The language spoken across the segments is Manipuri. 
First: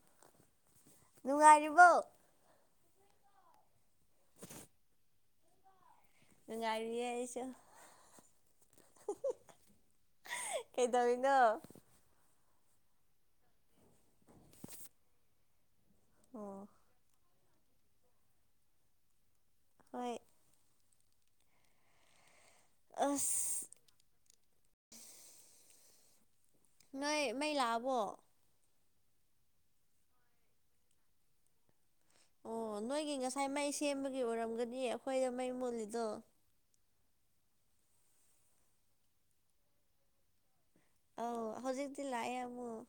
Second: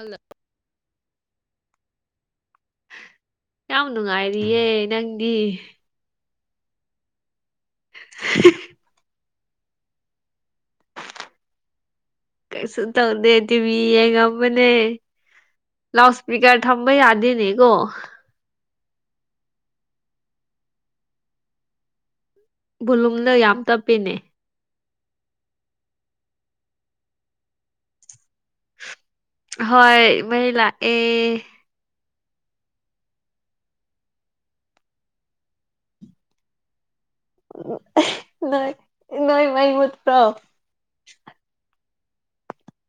ꯑꯜꯅꯥ ꯅꯨꯉꯥꯏꯔꯤꯕꯣ ꯌꯥꯝ ꯅꯨꯡꯉꯥꯏꯔꯤꯌꯦ ꯅꯪꯗꯤ ꯅꯨꯡꯉꯥꯏꯔꯤꯌꯦ ꯑꯩꯁꯨ [unintelligible] ꯀꯩꯗꯧꯋꯤꯅꯣ ꯀꯩꯁꯨ ꯇꯧꯗꯦ ꯇꯤꯚꯤ ꯌꯦꯡꯉꯝꯕꯅꯦ ꯂꯥꯎꯠ ꯏꯁꯄꯤꯀꯔ ꯑꯣ ꯊꯝ ꯕ ꯌꯥꯗꯦꯅꯦ ꯀꯣ ꯍꯣꯏ ꯕꯣꯂꯨꯝꯗ ꯌꯥꯝ ꯑꯁ ꯇꯞꯄꯦꯅꯦ ꯅꯣꯏ ꯃꯩ ꯂꯥꯛꯑꯕꯣ ꯍꯣꯏ ꯃꯩ ꯂꯥꯛꯑꯦ ꯑꯣ ꯅꯣꯏꯒꯤ ꯉꯁꯥꯏ ꯃꯩ ꯁꯦꯝꯕꯒꯤ ꯑꯣꯏꯔꯝꯒꯅꯤ ꯑꯩꯈꯣꯏꯗ ꯃꯩ ꯃꯣꯜꯂꯤꯗꯣ ꯅꯣꯏ ꯅꯣꯏ ꯃꯥ ꯃꯨꯠꯄ꯭ꯔꯣ ꯑꯥꯎ ꯍꯧꯖꯤꯛꯇꯤ ꯂꯥꯛꯑꯦ ꯑꯃꯨꯛ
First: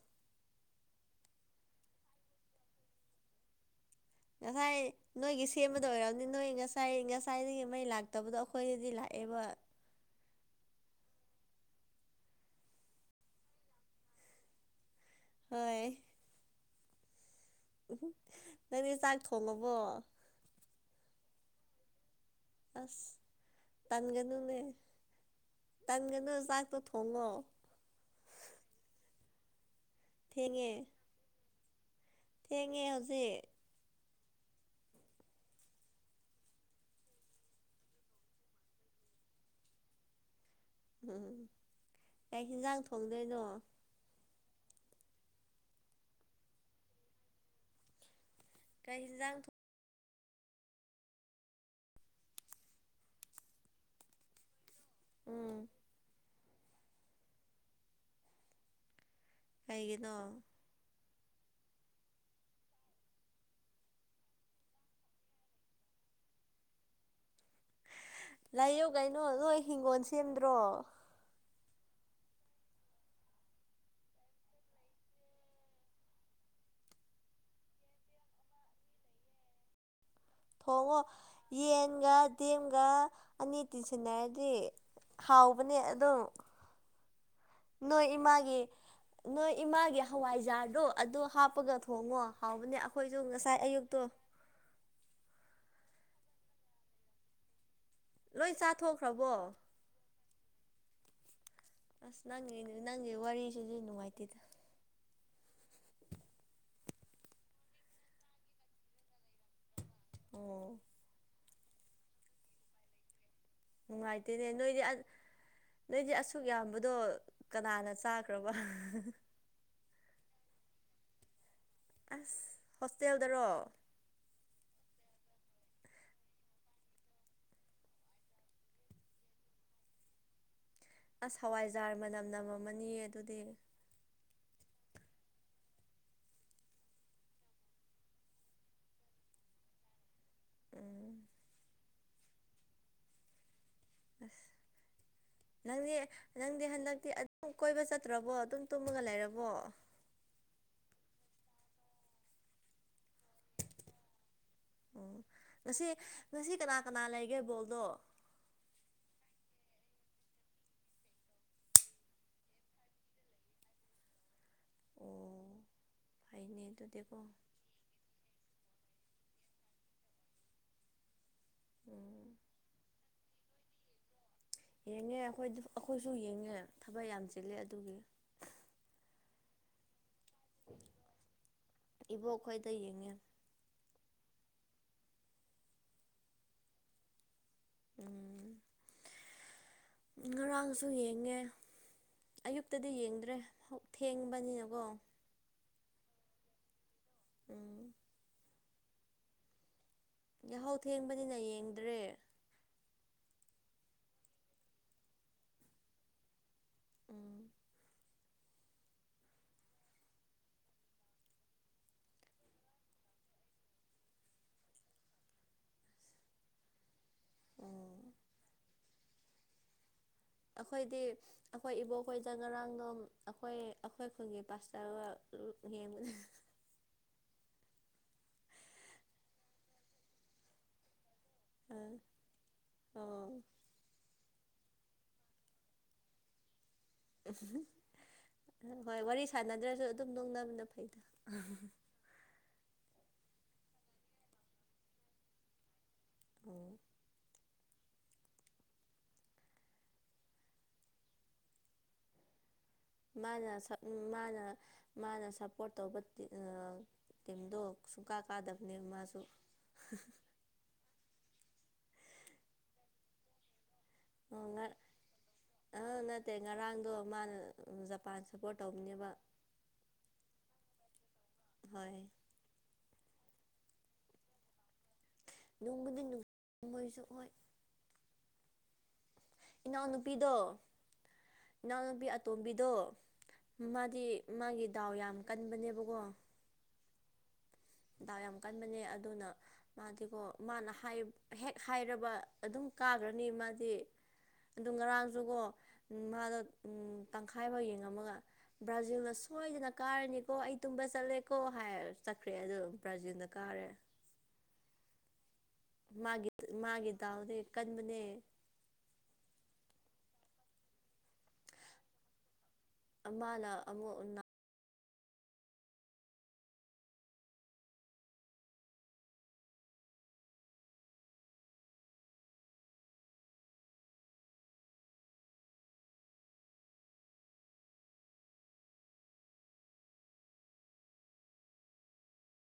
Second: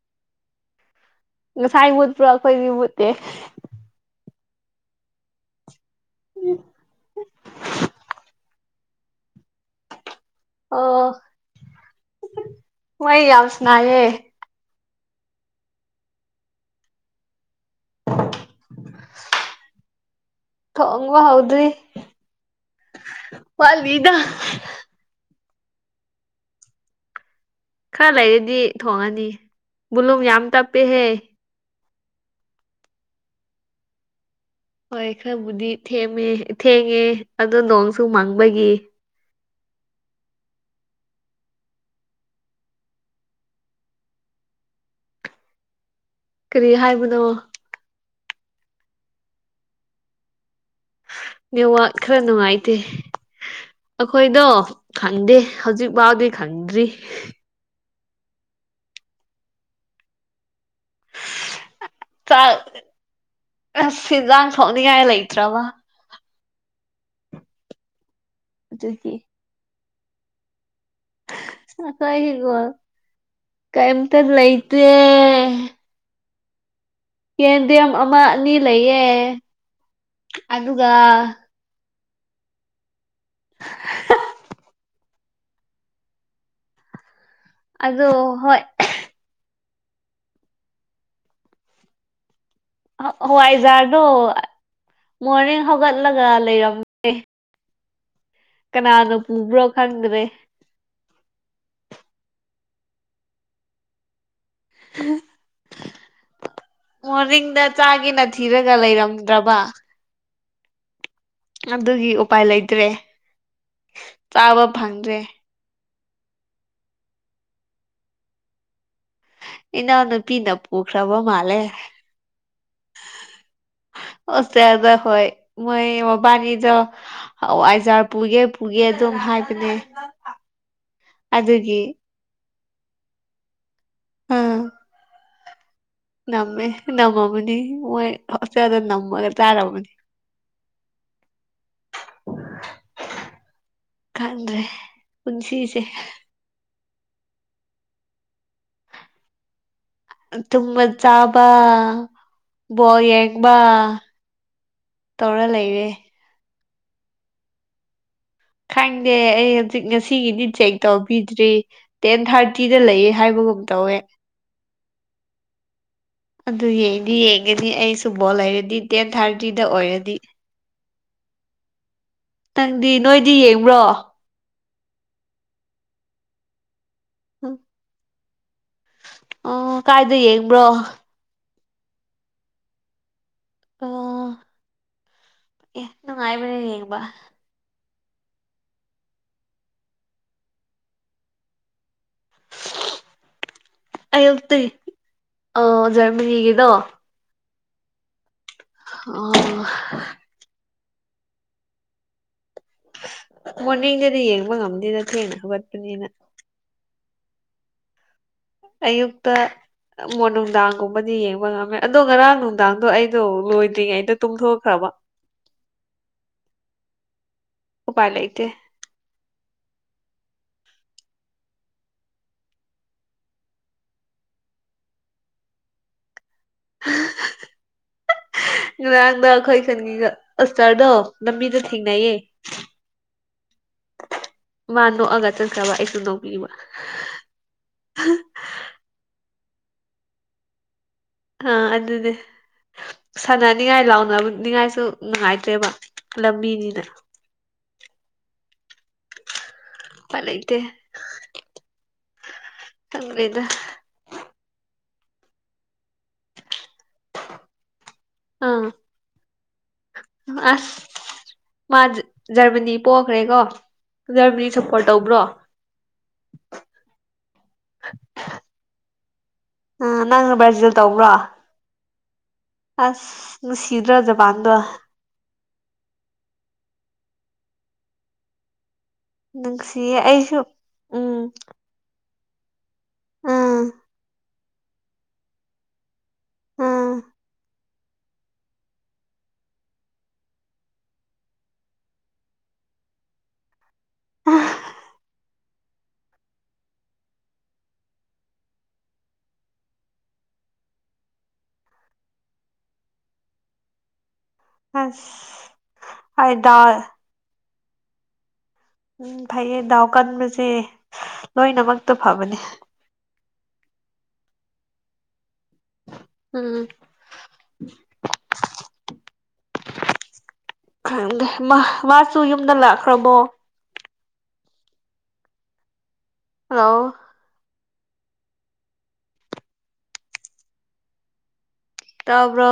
ꯉꯁꯥꯏ ꯃꯨꯠꯄ꯭ꯔꯣ ꯑꯩꯈꯣꯏꯒꯤ ꯃꯕꯨꯠꯇꯦ ꯉꯁꯥꯏ ꯅꯣꯏꯒꯤ ꯁꯦꯝꯕꯗ ꯑꯣꯏꯔꯝꯅꯤ ꯅꯣꯏ ꯉꯁꯥꯏ ꯉꯁꯥꯏꯗꯒꯤ ꯃꯩ ꯂꯥꯛꯇꯕꯗꯣ ꯑꯩꯈꯣꯏꯗꯗꯤ ꯂꯥꯛꯑꯦꯕ ꯑꯣ ꯋꯥꯌꯤ ꯌꯥꯝ ꯁꯥꯅꯒꯦ ꯍꯣꯏ ꯅꯪꯅꯦ ꯆꯥꯛ ꯊꯣꯡꯉꯕꯣ ꯊꯣꯉꯕ ꯍꯧꯗ꯭ꯔꯤ ꯑꯁ ꯋꯥꯠꯂꯤꯗ ꯇꯟꯒꯅꯨꯅꯦ ꯇꯟꯒꯅꯨ ꯆꯥꯛꯇꯣ ꯊꯣꯡꯉꯣ ꯈꯔ ꯂꯩꯔꯗꯤ ꯊꯣꯡꯉꯅꯤ ꯕꯣꯂꯨꯝ ꯌꯥꯝ ꯊꯦꯡꯉꯦ ꯇꯞꯄꯦꯍꯦ ꯊꯦꯡꯉꯦ ꯍꯧꯖꯤꯛ ꯍꯣꯏ ꯈꯔꯕꯨꯗꯤ ꯊꯦꯝꯃꯦ ꯊꯦꯡꯉꯦ ꯑꯗ ꯅꯣꯡꯁꯨ ꯃꯪꯕꯒꯤ ꯎꯝ ꯀꯩ ꯍꯤꯟꯖꯥꯡ ꯊꯣꯡꯗꯣꯏꯅꯣ ꯀꯔꯤ ꯍꯥꯏꯕꯅꯣ ꯀꯩ ꯍꯤꯟꯖꯥꯡ ꯇ ꯅꯦꯋꯥꯠ ꯈꯔ ꯅꯨꯡꯉꯥꯏꯇꯦ ꯑꯩꯈꯣꯏꯗꯣ ꯈꯪꯗꯦ ꯎꯝ ꯍꯧꯖꯤꯛ ꯐꯥꯎꯗꯤ ꯈꯪꯗ꯭ꯔꯤ ꯀꯩꯒꯤꯅꯣ ꯆꯥꯛ ꯑꯁ ꯍꯦꯟꯖꯥꯡ ꯊꯣꯡꯅꯤꯡꯉꯥꯏ ꯂꯩꯇ꯭ꯔꯕ ꯂꯥꯏꯌꯨ ꯑꯗꯨꯒꯤ ꯀꯩꯅꯣ ꯅꯣꯏ ꯍꯤꯡꯒꯣꯜ ꯁꯦꯝꯗ꯭ꯔꯣ ꯑꯈꯣꯏꯒꯤꯀꯣ ꯀꯩꯑꯝꯇ ꯂꯩꯇꯦ ꯌꯦꯟꯗꯦꯝ ꯑꯃ ꯑꯅꯤ ꯂꯩꯌꯦ ꯑꯗꯨꯒ ꯊꯣꯡꯉꯣ ꯌꯦꯟꯒ ꯗꯦꯝꯒ ꯑꯅꯤ ꯇꯤꯟꯁꯤꯟꯅꯔꯗꯤ ꯍꯥꯎꯕꯅꯦ ꯑꯗꯨꯝ ꯅꯣꯏ ꯑꯗꯣ ꯏꯃꯥꯒꯤ ꯍꯣꯏ ꯅꯣꯏ ꯏꯃꯥꯒꯤ ꯍꯋꯥꯏꯖꯥꯔꯗꯣ ꯑꯗꯨ ꯍꯥꯞꯄꯒ ꯊꯣꯡꯉꯣ ꯍꯥꯎꯕꯅꯦ ꯑ ꯍꯋꯥꯏꯖꯥꯔꯗꯣ ꯃꯣꯔꯅꯤꯡ ꯍꯧꯒꯠꯂꯒ ꯂꯩꯔꯝ ꯂꯣꯏ ꯀꯅꯥꯅꯣ ꯆꯥꯊꯣꯛꯈ꯭ꯔꯕꯣ ꯄꯨꯕ꯭ꯔꯣ ꯈꯪꯗ꯭ꯔꯦ ꯑꯁ ꯅꯪꯒꯤ ꯅꯦ ꯅꯪꯒꯤ ꯋꯥꯔꯤꯁꯤꯗꯤ ꯅꯨꯡꯉꯥꯏꯇꯦꯗ ꯃꯣꯔꯅꯤꯡꯗ ꯆꯥꯒꯦꯅ ꯊꯤꯔꯒ ꯂꯩꯔꯝꯗ꯭ꯔꯕ ꯑꯣ ꯑꯗꯨꯒꯤ ꯎꯄꯥꯏ ꯂꯩꯇ꯭ꯔꯦ ꯅꯨꯡꯉꯥꯏꯇꯦꯅꯦ ꯆꯥꯕ ꯅꯣꯏꯗꯤ ꯑ ꯐꯪꯗ꯭ꯔꯦ ꯅꯣꯏꯗꯤ ꯑꯁꯨꯛ ꯌꯥꯝꯕꯗꯣ ꯀꯅꯥꯅ ꯆꯥꯈ꯭ꯔꯕ ꯏꯅꯥꯎ ꯅꯨꯄꯤꯅ ꯄꯨꯈ꯭ꯔꯕ ꯃꯥꯜꯂꯦ ꯑꯁ ꯍꯣꯁꯇꯦꯜꯗꯔꯣ ꯍꯣꯁꯇꯦꯜꯗ ꯍꯣꯏ ꯃꯣꯏ ꯕꯥꯟꯅꯤꯗꯣ ꯍꯋꯥꯏꯖꯥꯔ ꯄꯨꯒꯦ ꯄꯨꯒꯦ ꯑꯗꯨꯝ ꯍꯥꯏꯕꯅꯦ ꯑꯁ ꯑꯗꯨꯒꯤ ꯍꯋꯥꯏꯖꯥꯔ ꯃꯅꯝ ꯅꯝꯃꯝꯃꯅꯤꯌꯦ ꯑꯗꯨꯗꯤ ꯎꯝ ꯅꯝꯃꯦ ꯅꯝꯃꯝꯃꯅꯤ ꯃꯣꯏ ꯍꯣꯁꯇꯦꯜꯗ ꯅꯝꯃꯒ ꯆꯥꯔꯝꯃꯅꯤ ꯎꯝ ꯑꯁ ꯈꯪꯗ꯭ꯔꯦ ꯄꯨꯟꯁꯤꯁꯦ ꯅꯪꯗꯤ ꯅꯪꯗꯤ ꯍꯟꯗꯛꯇꯤ ꯑꯗꯨꯝ ꯀꯣꯏꯕ ꯆꯠꯇ꯭ꯔꯕꯣ ꯑꯗꯨꯝ ꯇꯨꯝꯃꯒ ꯂꯩꯔꯕꯣ ꯇꯨꯝꯕ ꯆꯥꯕ ꯕꯣꯜ ꯌꯦꯡꯕ ꯎꯝ ꯇꯧꯔ ꯉꯁꯤ ꯂꯩꯔꯦ ꯉꯁꯤ ꯀꯅꯥ ꯀꯅꯥ ꯂꯩꯒꯦ ꯕꯣꯜꯗꯣ ꯈꯪꯗꯦ ꯑꯩ ꯍꯧꯖꯤꯛ ꯉꯁꯤꯒꯤꯗꯤ ꯆꯦꯛ ꯇꯧꯕꯤꯗ꯭ꯔꯤ ꯇꯦꯟ ꯊꯥꯔꯇꯤꯗ ꯂꯩꯌꯦ ꯍꯥꯏꯕꯒꯨꯝ ꯇꯧꯋꯦ ꯑꯣ ꯐꯩꯅꯦ ꯑꯗꯨ ꯌꯦꯡꯗꯤ ꯑꯗꯨꯗꯤꯀꯣ ꯌꯦꯡ ꯒꯅꯤ ꯑꯩꯁꯨ ꯕꯣꯜ ꯂꯩꯔꯗꯤ ꯇꯦꯟ ꯊꯥꯔꯇꯤꯗ ꯑꯣꯏꯔꯗꯤ ꯎꯝ ꯅꯪꯗꯤ ꯅꯣꯏꯗꯤ ꯌꯦꯡꯕ꯭ꯔꯣ ꯌꯦꯡꯉꯦ ꯑꯩꯈꯣꯏ ꯑꯩꯈꯣꯏꯁꯨ ꯌꯦꯡꯉꯦ ꯊꯕꯛ ꯌꯥꯝ ꯆꯤꯜꯂꯦ ꯑꯗꯨꯒꯤ ꯑꯣ ꯀꯥꯏꯗ ꯌꯦꯡꯕ꯭ꯔꯣ ꯏꯕꯣꯛꯈꯣꯏꯗ ꯌꯦꯡꯉꯦ ꯑꯣ ꯑꯦ ꯅꯨꯡꯉꯥꯏꯕ꯭ꯔꯥ ꯌꯦꯡꯕ ꯎꯝ ꯉꯔꯥꯡꯁꯨ ꯌꯦꯡꯉꯦ ꯑꯌꯨꯛꯇꯗꯤ ꯌꯦꯡꯗ꯭ꯔꯦ ꯑꯌꯨꯛꯇꯩ ꯊꯦꯡꯕꯅꯤꯅꯀꯣ ꯑꯥ ꯖꯔꯃꯅꯤꯒꯤꯗꯣ ꯎꯝ ꯑꯣ ꯌꯥꯍꯧ ꯊꯦꯡꯕꯅꯤꯅ ꯌꯦꯡꯗ꯭ꯔꯦ ꯃꯣꯔꯅꯤꯡꯗꯗꯤ ꯌꯦꯡꯕ ꯉꯝꯗꯦꯗ ꯊꯦꯡꯅ ꯍꯧꯒꯠꯄꯅꯤꯅ ꯎꯝ ꯑꯌꯨꯛꯇ ꯑꯃꯣ ꯅꯨꯡꯗꯥꯡꯒꯨꯝꯕꯗꯤ ꯌꯦꯡꯕ ꯉꯝꯃꯦ ꯑꯗꯣ ꯉꯔꯥꯡ ꯅꯨꯡꯗꯥꯡꯗꯣ ꯑꯩꯗꯣ ꯂꯣꯏꯗ꯭ꯔꯤꯉꯩꯗ ꯇꯨꯝꯊꯣꯛꯈ꯭ꯔꯕ [inaudible] ꯎꯝ ꯎꯄꯥꯏ ꯂꯩꯇꯦ ꯑꯩꯈꯣꯏꯗꯤ ꯑꯩꯈꯣꯏ ꯏꯕꯣꯛꯈꯣꯏꯗ ꯉꯔꯥꯡꯗꯣ ꯑꯩꯈꯣꯏ ꯑꯩꯈꯣꯏ ꯈꯨꯟꯒꯤ ꯄꯥꯁꯇꯔꯒ ꯌꯦꯡꯕꯅꯦ ꯉꯔꯥꯡꯗꯣ ꯑꯩꯈꯣꯏ ꯈꯨꯟꯒꯤ ꯄꯥꯁꯇꯔꯗꯣ ꯂꯝꯕꯤꯗ ꯊꯦꯡꯅꯩꯌꯦ ꯑꯣ ꯃꯥ ꯅꯣꯛꯑꯒ ꯆꯠꯈ꯭ꯔꯕ ꯑꯩꯁꯨ ꯅꯣꯛꯄꯤꯕ ꯍꯣꯏ ꯋꯥꯔꯤ ꯁꯥꯟꯅꯗ꯭ꯔꯁꯨ ꯑꯗꯨꯝ ꯅꯣꯡꯅꯕꯅ ꯐꯩꯗ ꯑꯥ ꯑꯗꯨꯅꯦ ꯁꯥꯟꯅꯅꯤꯡꯉꯥꯏ ꯂꯥꯎꯅꯅꯤꯉꯥꯏꯁꯨ ꯅꯨꯡꯉꯥꯏꯇ꯭ꯔꯦꯕ ꯑꯣ ꯂꯝꯕꯤꯅꯤꯅ ꯎꯄꯥꯢ ꯂꯩꯇ꯭ꯔꯦ ꯃꯥꯅ ꯁꯞ ꯃꯥꯅ ꯃꯥꯅ ꯁꯞꯄꯣꯔꯠ ꯇꯧꯕ ꯇꯤꯝ ꯇꯤꯝꯗꯣ ꯁꯨꯡꯀꯥ ꯑꯥ ꯀꯥꯗꯕꯅꯦꯕ ꯃꯥꯁꯨ ꯑꯁ ꯃꯥ ꯖꯔꯃꯅꯤ ꯄꯣꯈ꯭ꯔꯦꯀꯣ ꯖꯔꯃꯅꯤ ꯁꯞꯄꯣꯔꯠ ꯇꯧꯕ꯭ꯔꯣ ꯑꯥ ꯅꯠꯇꯦ ꯉꯔꯥꯡꯗꯣ ꯃꯥꯅ ꯖꯄꯥꯟ ꯁꯞꯄꯣꯔꯠ ꯇꯧꯕꯅꯦꯕ ꯑ ꯅꯪꯅ ꯕ꯭ꯔꯥꯖꯤꯜ ꯇꯧꯕ꯭ꯔꯣ ꯍꯣꯏ ꯑꯁ ꯅꯨꯡꯁꯤꯗ꯭ꯔꯥ ꯖꯄꯥꯟꯗꯣ ꯅꯨꯡꯕꯨꯗꯤ ꯅꯨꯡ ꯃꯣꯏꯁꯨ ꯍꯣꯏ ꯅꯨꯡꯁꯤꯌꯦ ꯏꯅꯥꯎꯅꯨꯄꯤꯗꯣ ꯑꯩꯁꯨ ꯎꯝ ꯏꯅꯥꯎꯅꯨꯄꯤ ꯑꯇꯣꯝꯕꯤꯗꯣ ꯎꯝ ꯃꯥꯗꯤ ꯃꯥꯒꯤ ꯗꯥꯎ ꯌꯥꯝ ꯀꯟꯕꯅꯦꯕꯀꯣ ꯎꯝ ꯗꯥꯎ ꯌꯥꯝ ꯀꯟꯕꯅꯦ ꯑꯗꯨꯅ ꯃꯥꯗꯤꯀꯣ ꯃꯥꯅ ꯍꯥꯢ ꯍꯦꯛ ꯍꯥꯏꯔꯕ ꯑꯗꯨꯝ ꯀꯥꯒ꯭ꯔꯅꯤ ꯃꯥꯗꯤ ꯑꯗꯨ ꯉꯔꯥꯡꯖꯨꯀꯣ ꯃꯥꯗꯣ ꯇꯪꯈꯥꯏꯕꯧ ꯌꯦꯡꯉꯝꯃꯒ ꯕ꯭ꯔꯥꯖꯤꯜꯅ ꯁꯣꯏꯗꯅ ꯀꯥꯔꯅꯤꯀꯣ ꯑꯩ ꯇꯨꯝꯕ ꯆꯠꯂꯦꯀꯣ ꯍꯥꯏꯔꯒ ꯆꯠ ꯈ꯭ꯔꯦ ꯑꯗꯨꯒ ꯕ꯭ꯔꯖꯤꯜꯅ ꯀꯥꯔꯦ ꯑꯁ ꯃꯥꯒꯤ ꯍꯣꯏ ꯗꯥꯎ ꯃꯥꯒꯤ ꯗꯥꯎꯗꯤ ꯀꯟꯕꯅꯦ ꯎꯝ ꯐꯩꯌꯦ ꯗꯥꯎ ꯀꯟꯕꯁꯦ ꯂꯣꯏꯅꯃꯛꯇ ꯐꯕꯅꯦ ꯃꯥꯅ ꯑꯃꯨꯛ ꯅꯥ ꯎꯝ ꯈꯪꯗꯦ ꯃꯥ ꯃꯥꯁꯨ ꯌꯨꯝꯗ ꯂꯥꯛꯈ꯭ꯔꯕꯣ ꯍꯜꯂꯣ ꯇꯥꯕ꯭ꯔꯣ